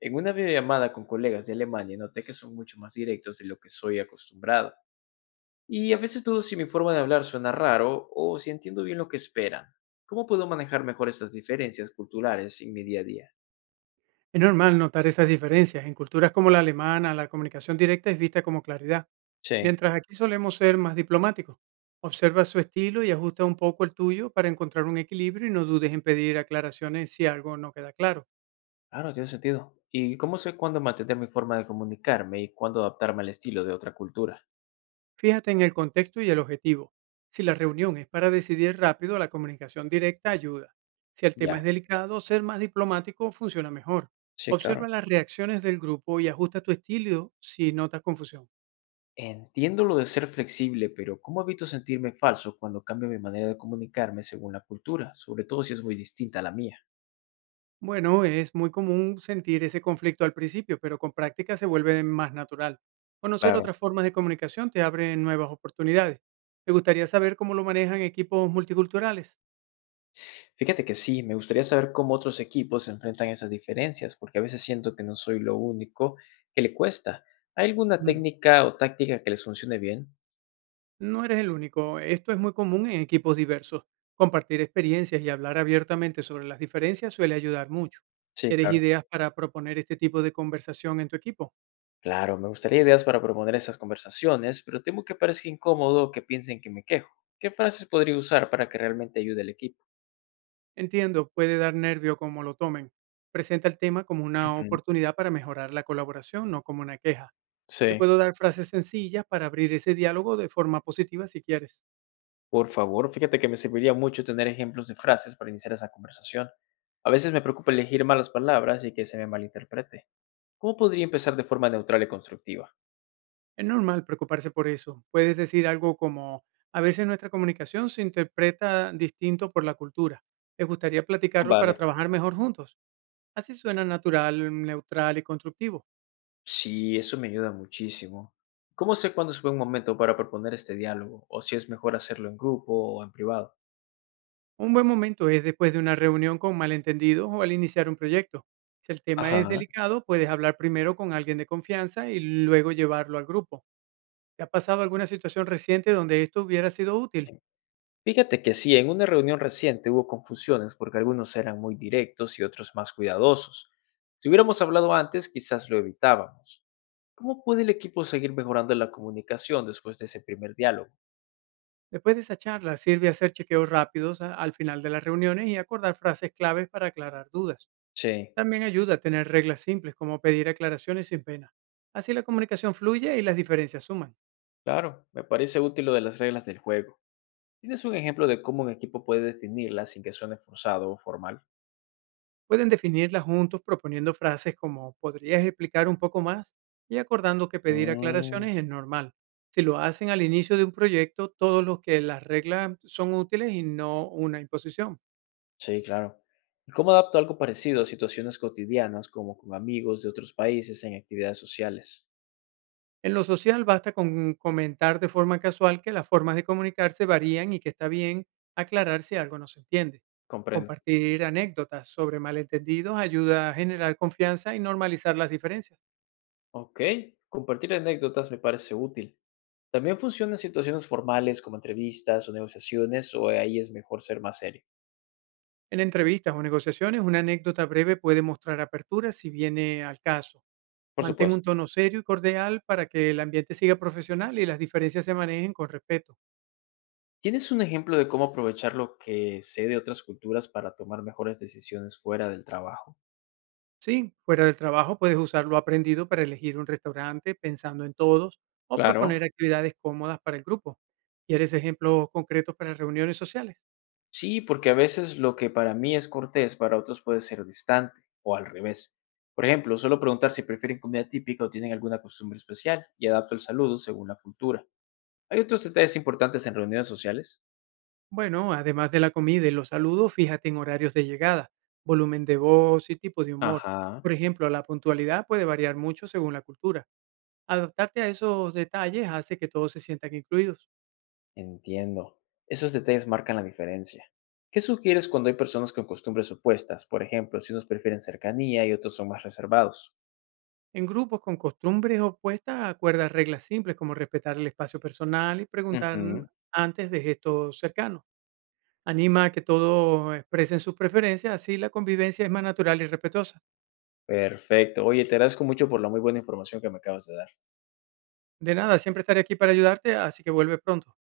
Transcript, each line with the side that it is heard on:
left: En una videollamada con colegas de Alemania noté que son mucho más directos de lo que soy acostumbrado. Y a veces dudo si mi forma de hablar suena raro o si entiendo bien lo que esperan. ¿Cómo puedo manejar mejor estas diferencias culturales en mi día a día?
right: Es normal notar esas diferencias. En culturas como la alemana, la comunicación directa es vista como claridad,
left: Sí,
right: mientras aquí solemos ser más diplomáticos. Observa su estilo y ajusta un poco el tuyo para encontrar un equilibrio y no dudes en pedir aclaraciones si algo no queda claro.
left: claro, tiene sentido. ¿Y cómo sé cuándo mantener mi forma de comunicarme y cuándo adaptarme al estilo de otra cultura?
right: Fíjate en el contexto y el objetivo. Si la reunión es para decidir rápido, la comunicación directa ayuda. Si el tema
left: Ya,
right: es delicado, ser más diplomático funciona mejor.
left: sí,
right: Observa
left: claro.
right: las reacciones del grupo y ajusta tu estilo si notas confusión.
left: Entiendo lo de ser flexible, pero ¿cómo evito sentirme falso cuando cambio mi manera de comunicarme según la cultura, sobre todo si es muy distinta a la mía?
right: Bueno, es muy común sentir ese conflicto al principio, pero con práctica se vuelve más natural. Conocer
left: Claro.
right: otras formas de comunicación te abre nuevas oportunidades. ¿Te gustaría saber cómo lo manejan equipos multiculturales?
left: Fíjate que sí, me gustaría saber cómo otros equipos enfrentan esas diferencias, porque a veces siento que no soy lo único que le cuesta. ¿Hay alguna
right: Mm,
left: técnica o táctica que les funcione bien?
right: No eres el único, esto es muy común en equipos diversos. Compartir experiencias y hablar abiertamente sobre las diferencias suele ayudar mucho.
left: Sí,
right: ¿Quieres
left: claro.
right: ideas para proponer este tipo de conversación en tu equipo?
left: Claro, me gustaría ideas para proponer esas conversaciones, pero temo que parezca incómodo o que piensen que me quejo. ¿Qué frases podría usar para que realmente ayude al equipo?
right: Entiendo, puede dar nervio cómo lo tomen. Presenta el tema como una
left: Ujú.
right: oportunidad para mejorar la colaboración, no como una queja. Te
left: Sí,
right: puedo dar frases sencillas para abrir ese diálogo de forma positiva si quieres.
left: por favor, fíjate que me serviría mucho tener ejemplos de frases para iniciar esa conversación. A veces me preocupa elegir malas palabras y que se me malinterprete. ¿Cómo podría empezar de forma neutral y constructiva?
right: Es normal preocuparse por eso. Puedes decir algo como, a veces nuestra comunicación se interpreta distinto por la cultura. ¿Te gustaría platicarlo para
left: Vale.
right: trabajar mejor juntos? Así suena natural, neutral y constructivo.
left: Sí, eso me ayuda muchísimo. ¿Cómo sé cuándo es buen momento para proponer este diálogo? ¿O si es mejor hacerlo en grupo o en privado?
right: Un buen momento es después de una reunión con malentendidos o al iniciar un proyecto. Si el tema es
left: Ajá.
right: delicado, puedes hablar primero con alguien de confianza y luego llevarlo al grupo. ¿Te ha pasado alguna situación reciente donde esto hubiera sido útil?
left: Fíjate que sí, en una reunión reciente hubo confusiones porque algunos eran muy directos y otros más cuidadosos. Si hubiéramos hablado antes, quizás lo evitábamos. ¿Cómo puede el equipo seguir mejorando la comunicación después de ese primer diálogo?
right: Después de esa charla, sirve hacer chequeos rápidos al final de las reuniones y acordar frases claves para aclarar dudas.
left: Sí.
right: También ayuda a tener reglas simples como pedir aclaraciones sin pena. Así la comunicación fluye y las diferencias suman.
left: Claro, me parece útil lo de las reglas del juego. ¿Tienes un ejemplo de cómo un equipo puede definirlas sin que suene forzado o formal?
right: Pueden definirlas juntos proponiendo frases como ¿podrías explicar un poco más? Y acordando que pedir
left: Mm,
right: aclaraciones es normal. Si lo hacen al inicio de un proyecto, todos los que las reglas son útiles y no una imposición.
left: sí, claro. ¿Y cómo adapto algo parecido a situaciones cotidianas, como con amigos de otros países en actividades sociales?
right: En lo social basta con comentar de forma casual que las formas de comunicarse varían y que está bien aclarar si algo no se entiende.
left: Comprendo.
right: Compartir anécdotas sobre malentendidos ayuda a generar confianza y normalizar las diferencias.
left: Ok, compartir anécdotas me parece útil. También funciona en situaciones formales como entrevistas o negociaciones, o ahí es mejor ser más serio.
right: En entrevistas o negociaciones, una anécdota breve puede mostrar apertura si viene al caso.
left: Por
right: Mantén un
left: supuesto.
right: tono serio y cordial para que el ambiente siga profesional y las diferencias se manejen con respeto.
left: ¿Tienes un ejemplo de cómo aprovechar lo que sé de otras culturas para tomar mejores decisiones fuera del trabajo?
right: Sí, fuera del trabajo puedes usar lo aprendido para elegir un restaurante pensando en todos o proponer
left: Claro,
right: actividades cómodas para el grupo. ¿Quieres ejemplos concretos para reuniones sociales?
left: sí, porque a veces lo que para mí es cortés, para otros puede ser distante o al revés. Por ejemplo, solo preguntar si prefieren comida típica o tienen alguna costumbre especial y adapto el saludo según la cultura. ¿Hay otros detalles importantes en reuniones sociales?
right: Bueno, además de la comida y los saludos, fíjate en horarios de llegada, volumen de voz y tipo de humor.
left: Ajá,
right: Por ejemplo, la puntualidad puede variar mucho según la cultura. Adaptarte a esos detalles hace que todos se sientan incluidos.
left: entiendo. Esos detalles marcan la diferencia. ¿Qué sugieres cuando hay personas con costumbres opuestas? Por ejemplo, si unos prefieren cercanía y otros son más reservados.
right: En grupos con costumbres opuestas, acuerda reglas simples como respetar el espacio personal y preguntar
left: Ujú.
right: antes de gestos cercanos. Anima a que todos expresen sus preferencias, así la convivencia es más natural y respetuosa.
left: Perfecto. Oye, te agradezco mucho por la muy buena información que me acabas de dar.
right: De nada, siempre estaré aquí para ayudarte, así que vuelve pronto.